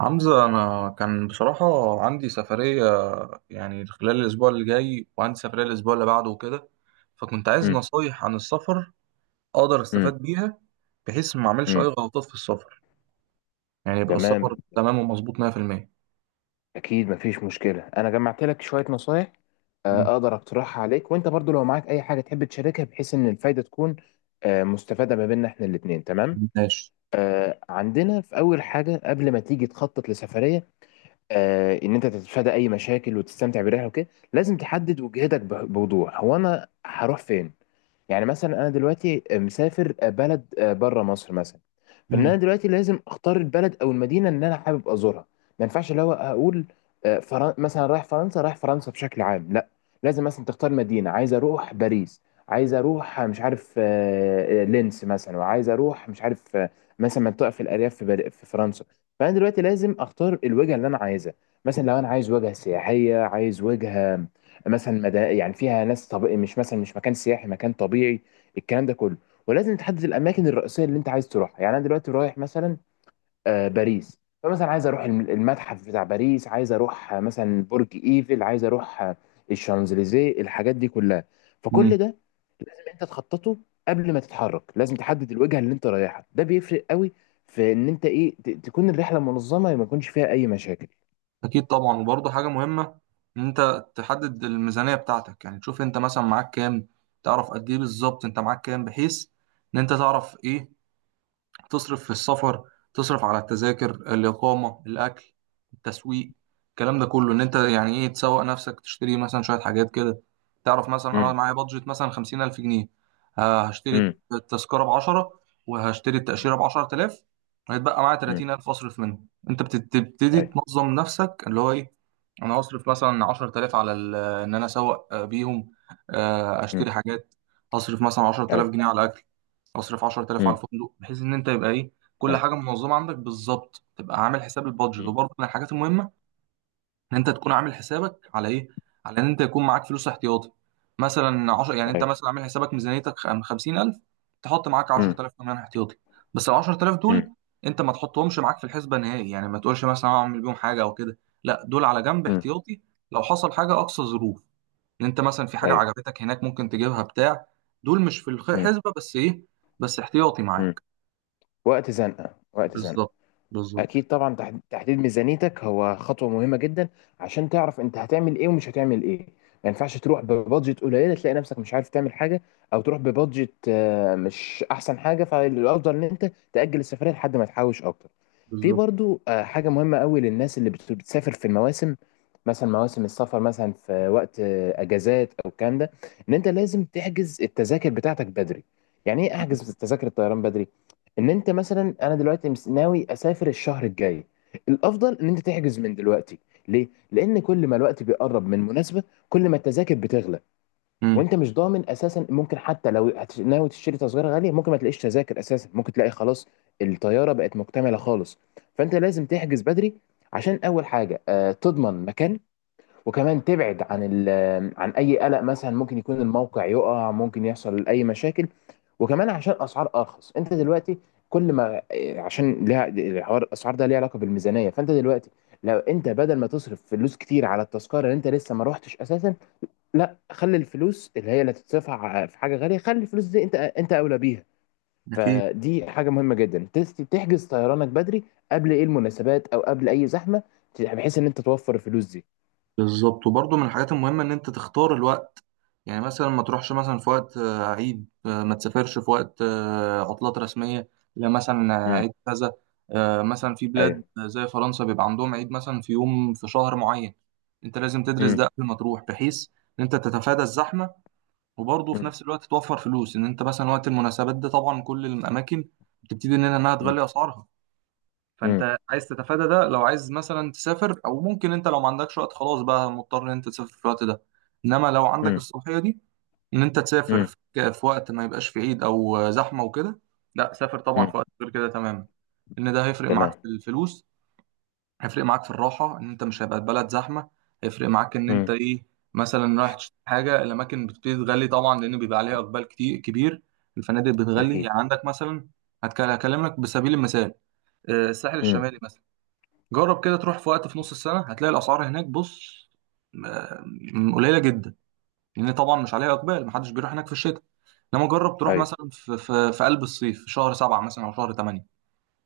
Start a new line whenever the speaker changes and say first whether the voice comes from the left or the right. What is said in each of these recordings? right: حمزة أنا كان بصراحة عندي سفرية يعني خلال الأسبوع اللي جاي، وعندي سفرية الأسبوع اللي بعده وكده. فكنت عايز
left: مم.
right: نصايح عن السفر أقدر
left: مم.
right: أستفاد بيها بحيث ما أعملش أي
left: مم.
right: غلطات في السفر، يعني يبقى
left: تمام.
right: السفر تمام ومظبوط 100%.
left: اكيد مفيش مشكله، انا جمعت لك شويه نصايح،
right: مم.
left: اقدر اقترحها عليك، وانت برضو لو معاك اي حاجه تحب تشاركها بحيث ان الفايده تكون مستفاده ما بيننا احنا الاثنين. تمام،
right: ماشي.
left: عندنا في اول حاجه قبل ما تيجي تخطط لسفريه، ان انت تتفادى اي مشاكل وتستمتع بالرحله وكده. لازم تحدد وجهتك بوضوح، هو انا هروح فين؟ يعني مثلا انا دلوقتي مسافر بلد بره مصر مثلا. فان انا
right: مم.
left: دلوقتي لازم اختار البلد او المدينه اللي انا حابب ازورها. ما ينفعش اللي هو اقول مثلا رايح فرنسا، رايح فرنسا بشكل عام، لا، لازم مثلا تختار مدينه، عايز اروح باريس، عايز اروح مش عارف، لينس مثلا، وعايز اروح مش عارف مثلا منطقه في الارياف في فرنسا. فانا دلوقتي لازم اختار الوجهه اللي انا عايزها. مثلا لو انا عايز وجهه سياحيه، عايز وجهه مثلا يعني فيها ناس، مش مثلا مش مكان سياحي، مكان طبيعي، الكلام ده كله. ولازم تحدد الاماكن الرئيسيه اللي انت عايز تروحها. يعني انا دلوقتي رايح مثلا باريس، فمثلا عايز اروح المتحف بتاع باريس، عايز اروح مثلا برج ايفل، عايز اروح الشانزليزيه، الحاجات دي كلها.
right: مم.
left: فكل ده انت تخططه. قبل ما تتحرك لازم تحدد الوجهه اللي انت رايحها، ده بيفرق قوي في ان انت تكون الرحله منظمه، ما يكونش فيها اي مشاكل.
right: أكيد طبعا، وبرضه حاجة مهمة إن أنت تحدد الميزانية بتاعتك، يعني تشوف أنت مثلا معاك كام، تعرف قد إيه بالظبط أنت معاك كام، بحيث إن أنت تعرف إيه تصرف في السفر، تصرف على التذاكر، الإقامة، الأكل، التسويق، الكلام ده كله. إن أنت يعني إيه تسوق نفسك، تشتري مثلا شوية حاجات كده. تعرف مثلا أنا
left: امم.
right: معايا بادجت مثلا خمسين ألف جنيه، هشتري
left: امم.
right: التذكرة بعشرة، وهشتري التأشيرة بعشرة آلاف. هيتبقى معايا
left: امم.
right: تلاتين ألف أصرف منهم. أنت بتبتدي
left: اي.
right: تنظم نفسك اللي هو إيه. أنا هصرف مثلا عشرة آلاف على إن أنا أسوق بيهم،
left: امم.
right: أشتري حاجات. هصرف مثلا عشرة
left: اي.
right: آلاف جنيه على أكل، اصرف 10000 على
left: امم.
right: الفندق، بحيث ان انت يبقى ايه، كل حاجه منظمه عندك بالظبط، تبقى عامل حساب البادجت.
left: مم.
right: وبرضه من الحاجات المهمه ان انت تكون عامل حسابك على ايه، على ان انت يكون معاك فلوس احتياطي، مثلا 10. يعني انت
left: ايوه.
right: مثلا عامل حسابك ميزانيتك 50000، تحط معاك
left: امم.
right: 10000 كمان احتياطي. بس ال 10000 دول
left: امم.
right: انت ما تحطهمش معاك في الحسبه نهائي، يعني ما تقولش مثلا هعمل بيهم حاجه او كده، لا دول على جنب
left: امم.
right: احتياطي. لو حصل حاجه اقصى ظروف، ان انت مثلا في حاجه
left: ايوه.
right: عجبتك هناك ممكن تجيبها بتاع، دول مش في
left: امم.
right: الحسبه، بس ايه، بس احتياطي
left: امم.
right: معاك.
left: وقت زنقه وقت زنقه.
right: بالظبط، بالظبط،
left: اكيد طبعا، تحديد ميزانيتك هو خطوه مهمه جدا عشان تعرف انت هتعمل ايه ومش هتعمل ايه. ما ينفعش تروح ببادجت قليله، تلاقي نفسك مش عارف تعمل حاجه، او تروح ببادجت مش احسن حاجه. فالافضل ان انت تاجل السفريه لحد ما تحوش اكتر. في
right: بالظبط.
left: برضو حاجه مهمه قوي للناس اللي بتسافر في المواسم، مثلا مواسم السفر مثلا في وقت اجازات او الكلام ده، ان انت لازم تحجز التذاكر بتاعتك بدري. يعني ايه؟ احجز تذاكر الطيران بدري. ان انت مثلا، انا دلوقتي ناوي اسافر الشهر الجاي، الافضل ان انت تحجز من دلوقتي. ليه؟ لان كل ما الوقت بيقرب من مناسبه، كل ما التذاكر بتغلى.
right: امم.
left: وانت مش ضامن اساسا، ممكن حتى لو ناوي تشتري تذكره غاليه، ممكن ما تلاقيش تذاكر اساسا، ممكن تلاقي خلاص الطياره بقت مكتمله خالص. فانت لازم تحجز بدري، عشان اول حاجه تضمن مكان، وكمان تبعد عن عن اي قلق، مثلا ممكن يكون الموقع يقع، ممكن يحصل اي مشاكل. وكمان عشان اسعار ارخص، انت دلوقتي كل ما إيه، عشان ليها الحوار، الاسعار ده ليها علاقه بالميزانيه. فانت دلوقتي لو انت بدل ما تصرف فلوس كتير على التذكره اللي انت لسه ما روحتش اساسا، لا، خلي الفلوس اللي هي اللي هتتصرف في حاجه غاليه، خلي الفلوس دي، انت اولى بيها.
right: اكيد.
left: فدي حاجه مهمه جدا، تحجز طيرانك بدري قبل ايه المناسبات او قبل اي زحمه، بحيث ان انت توفر الفلوس دي.
right: بالظبط، وبرضه من الحاجات المهمه ان انت تختار الوقت، يعني مثلا ما تروحش مثلا في وقت عيد، ما تسافرش في وقت عطلات رسميه، لا مثلا
left: امم.
right: عيد كذا. مثلا في بلاد
left: ايوه.
right: زي فرنسا بيبقى عندهم عيد مثلا في يوم في شهر معين، انت لازم تدرس ده
left: مم.
right: قبل ما تروح، بحيث ان انت تتفادى الزحمه، وبرضه في
left: مم.
right: نفس الوقت توفر فلوس. ان انت مثلا وقت المناسبات ده طبعا كل الاماكن بتبتدي ان انها
left: مم.
right: تغلي اسعارها،
left: مم.
right: فانت عايز تتفادى ده. لو عايز مثلا تسافر، او ممكن انت لو ما عندكش وقت خلاص بقى مضطر ان انت تسافر في الوقت ده، انما لو عندك
left: مم.
right: الصلاحيه دي ان انت تسافر
left: مم.
right: في وقت ما يبقاش في عيد او زحمه وكده، لا سافر طبعا
left: مم.
right: في وقت غير كده تماما، ان ده هيفرق معاك
left: تمام.
right: في الفلوس، هيفرق معاك في الراحة إن أنت مش هيبقى البلد زحمة، هيفرق معاك إن أنت
left: مم.
right: إيه، مثلا رايح تشتري حاجة، الأماكن بتبتدي تغلي طبعا لأن بيبقى عليها إقبال كتير كبير، الفنادق بتغلي.
left: أكيد.
right: يعني عندك مثلا، هكلمك بسبيل المثال، الساحل
left: مم.
right: الشمالي مثلا، جرب كده تروح في وقت في نص السنة، هتلاقي الأسعار هناك، بص، آه، قليلة جدا، لأن طبعا مش عليها إقبال، محدش بيروح هناك في الشتاء. إنما جرب تروح
left: أيوه.
right: مثلا في في قلب الصيف في شهر سبعة مثلا أو شهر تمانية،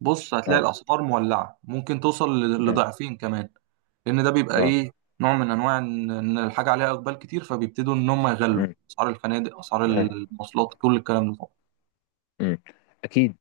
right: بص هتلاقي
left: أه.
right: الاسعار مولعه، ممكن توصل
left: أيوه.
right: لضعفين كمان، لان ده بيبقى
left: أه.
right: ايه، نوع من انواع ان إن الحاجه عليها اقبال كتير، فبيبتدوا ان هم يغلوا
left: مم.
right: اسعار الفنادق، اسعار
left: أيوه.
right: المواصلات، كل الكلام ده طبعا.
left: مم. أكيد.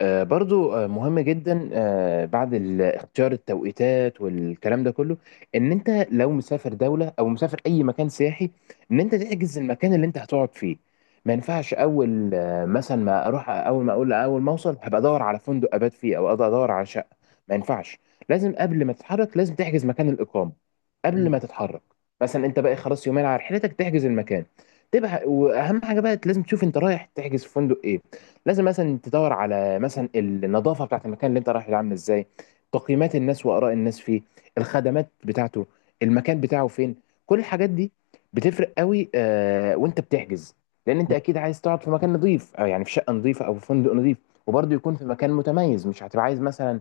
left: برضو مهم جدا بعد اختيار التوقيتات والكلام ده كله، ان انت لو مسافر دولة او مسافر اي مكان سياحي، ان انت تحجز المكان اللي انت هتقعد فيه. ما ينفعش اول مثلا، ما اروح اول ما اقول، اول ما اوصل هبقى ادور على فندق ابات فيه، او أقدر ادور على شقة. ما ينفعش. لازم قبل ما تتحرك لازم تحجز مكان الاقامة
right: مم.
left: قبل ما تتحرك. مثلا انت بقى خلاص يومين على رحلتك، تحجز المكان. تبقى واهم حاجة بقى لازم تشوف انت رايح تحجز في فندق ايه. لازم مثلا تدور على مثلا النظافه بتاعت المكان اللي انت رايح له عامله ازاي، تقييمات الناس واراء الناس فيه، الخدمات بتاعته، المكان بتاعه فين، كل الحاجات دي بتفرق قوي آه وانت بتحجز. لان انت اكيد عايز تقعد في مكان نظيف، او يعني في شقه نظيفه او في فندق نظيف، وبرضه يكون في مكان متميز. مش هتبقى عايز مثلا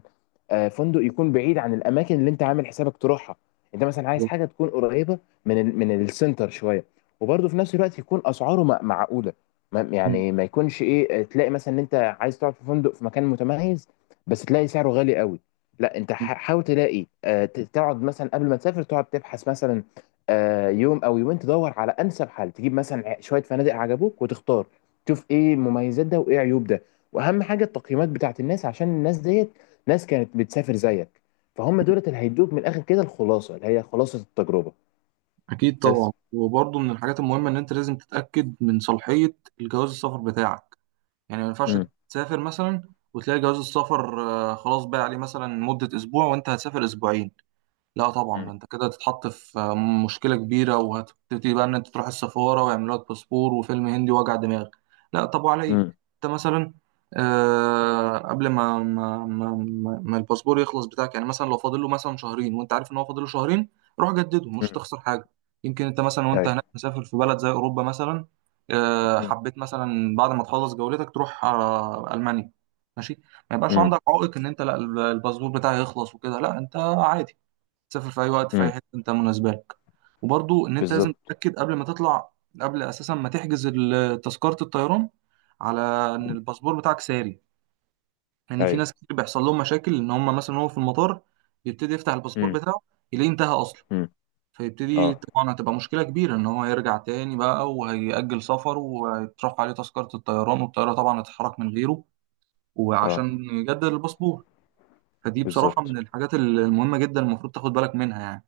left: فندق يكون بعيد عن الاماكن اللي انت عامل حسابك تروحها. انت مثلا عايز
right: مم.
left: حاجه تكون قريبه من من السنتر شويه، وبرضه في نفس الوقت يكون اسعاره معقوله.
right: مم.
left: يعني ما يكونش ايه، تلاقي مثلا ان انت عايز تقعد في فندق في مكان متميز، بس تلاقي سعره غالي قوي. لا، انت حاول تلاقي تقعد مثلا قبل ما تسافر، تقعد تبحث مثلا يوم او يومين، تدور على انسب حل، تجيب مثلا شويه فنادق عجبوك وتختار، تشوف ايه مميزات ده وايه عيوب ده. واهم حاجه التقييمات بتاعت الناس، عشان الناس ديت ناس كانت بتسافر زيك، فهم دولت اللي هيدوك من الاخر كده الخلاصه اللي هي خلاصه التجربه.
right: أكيد طبعا،
left: بس.
right: وبرضه من الحاجات المهمه ان انت لازم تتاكد من صلاحيه الجواز السفر بتاعك، يعني ما ينفعش
left: امم.
right: تسافر مثلا وتلاقي جواز السفر خلاص بقى عليه مثلا مده اسبوع وانت هتسافر اسبوعين، لا طبعا
left: امم.
right: ده انت كده هتتحط في مشكله كبيره، وهتبتدي بقى ان انت تروح السفاره ويعملوا لك باسبور، وفيلم هندي وجع دماغ، لا طب وعلى ايه.
left: امم.
right: انت مثلا آه قبل ما ما الباسبور يخلص بتاعك، يعني مثلا لو فاضل له مثلا شهرين وانت عارف ان هو فاضل له شهرين، روح جدده مش هتخسر حاجه. يمكن انت مثلا وانت
left: ايوه.
right: هناك مسافر في بلد زي اوروبا مثلا، آه حبيت مثلا بعد ما تخلص جولتك تروح آه المانيا، ماشي، ما يبقاش
left: مم.
right: عندك عائق ان انت لا، الباسبور بتاعي يخلص وكده، لا انت عادي تسافر في اي وقت في اي
left: مم.
right: حته انت مناسبه لك. وبرضو ان انت لازم
left: بالظبط.
right: تتاكد قبل ما تطلع، قبل اساسا ما تحجز تذكره الطيران، على ان الباسبور بتاعك ساري، لان في
left: ايوه.
right: ناس كتير بيحصل لهم مشاكل ان هم مثلا هو في المطار يبتدي يفتح الباسبور
left: امم.
right: بتاعه يلاقيه انتهى اصلا،
left: امم.
right: فيبتدي
left: اه.
right: طبعا هتبقى مشكله كبيره ان هو يرجع تاني بقى، وهيأجل سفره، وهيترفع عليه تذكره الطيران، والطياره طبعا هتتحرك من غيره،
left: اه.
right: وعشان يجدد الباسبور. فدي بصراحه
left: بالظبط.
right: من الحاجات المهمه جدا المفروض تاخد بالك منها يعني.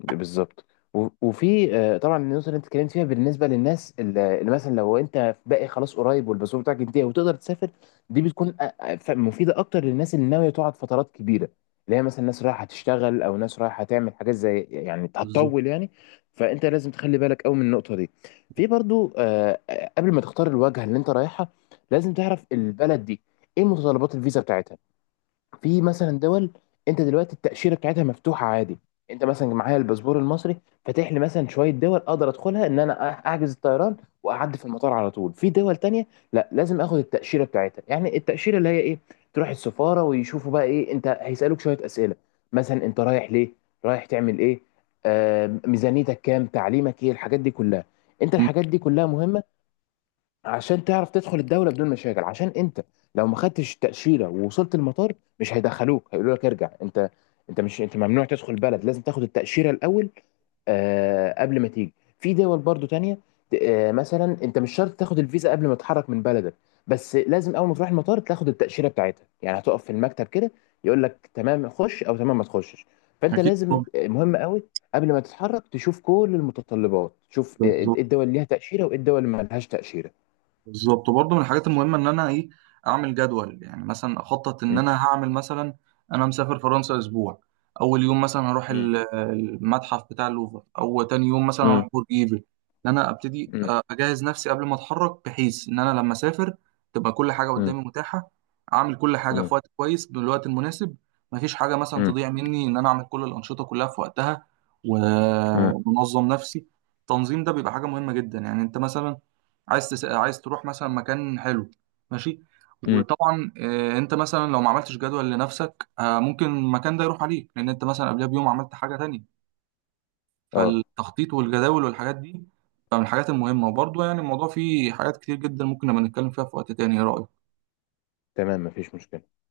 left: بالظبط. وفي طبعا النقطه اللي انت اتكلمت فيها بالنسبه للناس اللي مثلا لو انت باقي خلاص قريب والباسبور بتاعك انتهى وتقدر تسافر. دي بتكون مفيده اكتر للناس اللي ناويه تقعد فترات كبيره، اللي هي مثلا ناس رايحه تشتغل او ناس رايحه تعمل حاجات زي، يعني
right: بالظبط.
left: هتطول يعني. فانت لازم تخلي بالك قوي من النقطه دي. في برضو قبل ما تختار الوجهه اللي انت رايحها، لازم تعرف البلد دي ايه متطلبات الفيزا بتاعتها. في مثلا دول انت دلوقتي التاشيره بتاعتها مفتوحه عادي، انت مثلا معايا الباسبور المصري فاتح لي مثلا شويه دول، اقدر ادخلها ان انا احجز الطيران واعدي في المطار على طول. في دول تانية لا، لازم اخد التاشيره بتاعتها، يعني التاشيره اللي هي ايه، تروح السفاره ويشوفوا بقى ايه، انت هيسالوك شويه اسئله، مثلا انت رايح ليه، رايح تعمل ايه، آه ميزانيتك كام، تعليمك ايه، الحاجات دي كلها. انت
right: أمم.
left: الحاجات دي كلها مهمه، عشان تعرف تدخل الدوله بدون مشاكل. عشان انت لو ما خدتش تاشيره ووصلت المطار، مش هيدخلوك، هيقولوا لك ارجع انت. انت مش انت ممنوع تدخل البلد، لازم تاخد التاشيره الاول آه قبل ما تيجي. في دول برضو تانية، آه مثلا انت مش شرط تاخد الفيزا قبل ما تتحرك من بلدك، بس لازم اول ما تروح المطار تاخد التاشيره بتاعتها، يعني هتقف في المكتب كده، يقول لك تمام خش او تمام ما تخشش. فانت
right: أكيد
left: لازم
right: طبعا.
left: مهم قوي قبل ما تتحرك تشوف كل المتطلبات، تشوف ايه
right: بالظبط.
left: الدول اللي ليها تاشيره وايه الدول اللي ما لهاش تاشيره.
right: بالظبط، وبرضه من الحاجات المهمه ان انا ايه، اعمل جدول، يعني مثلا اخطط ان انا هعمل مثلا، انا مسافر فرنسا اسبوع، اول يوم مثلا هروح
left: مم.
right: المتحف بتاع اللوفر، او تاني يوم مثلا
left: مم.
right: هروح برج ايفل، ان انا ابتدي
left: مم.
right: اجهز نفسي قبل ما اتحرك، بحيث ان انا لما اسافر تبقى كل حاجه
left: مم.
right: قدامي متاحه، اعمل كل حاجه في
left: مم.
right: وقت كويس بالوقت المناسب، مفيش حاجه مثلا
left: مم.
right: تضيع مني، ان انا اعمل كل الانشطه كلها في وقتها، و- ومنظم نفسي. التنظيم ده بيبقى حاجه مهمه جدا. يعني انت مثلا عايز عايز تروح مثلا مكان حلو، ماشي،
left: مم.
right: وطبعا انت مثلا لو ما عملتش جدول لنفسك ممكن المكان ده يروح عليك، لان انت مثلا قبلها بيوم عملت حاجه تانية.
left: اه،
right: فالتخطيط والجداول والحاجات دي من الحاجات المهمه. وبرضه يعني الموضوع فيه حاجات كتير جدا ممكن نبقى نتكلم فيها في وقت تاني، ايه رايك؟
left: تمام، مفيش مشكلة.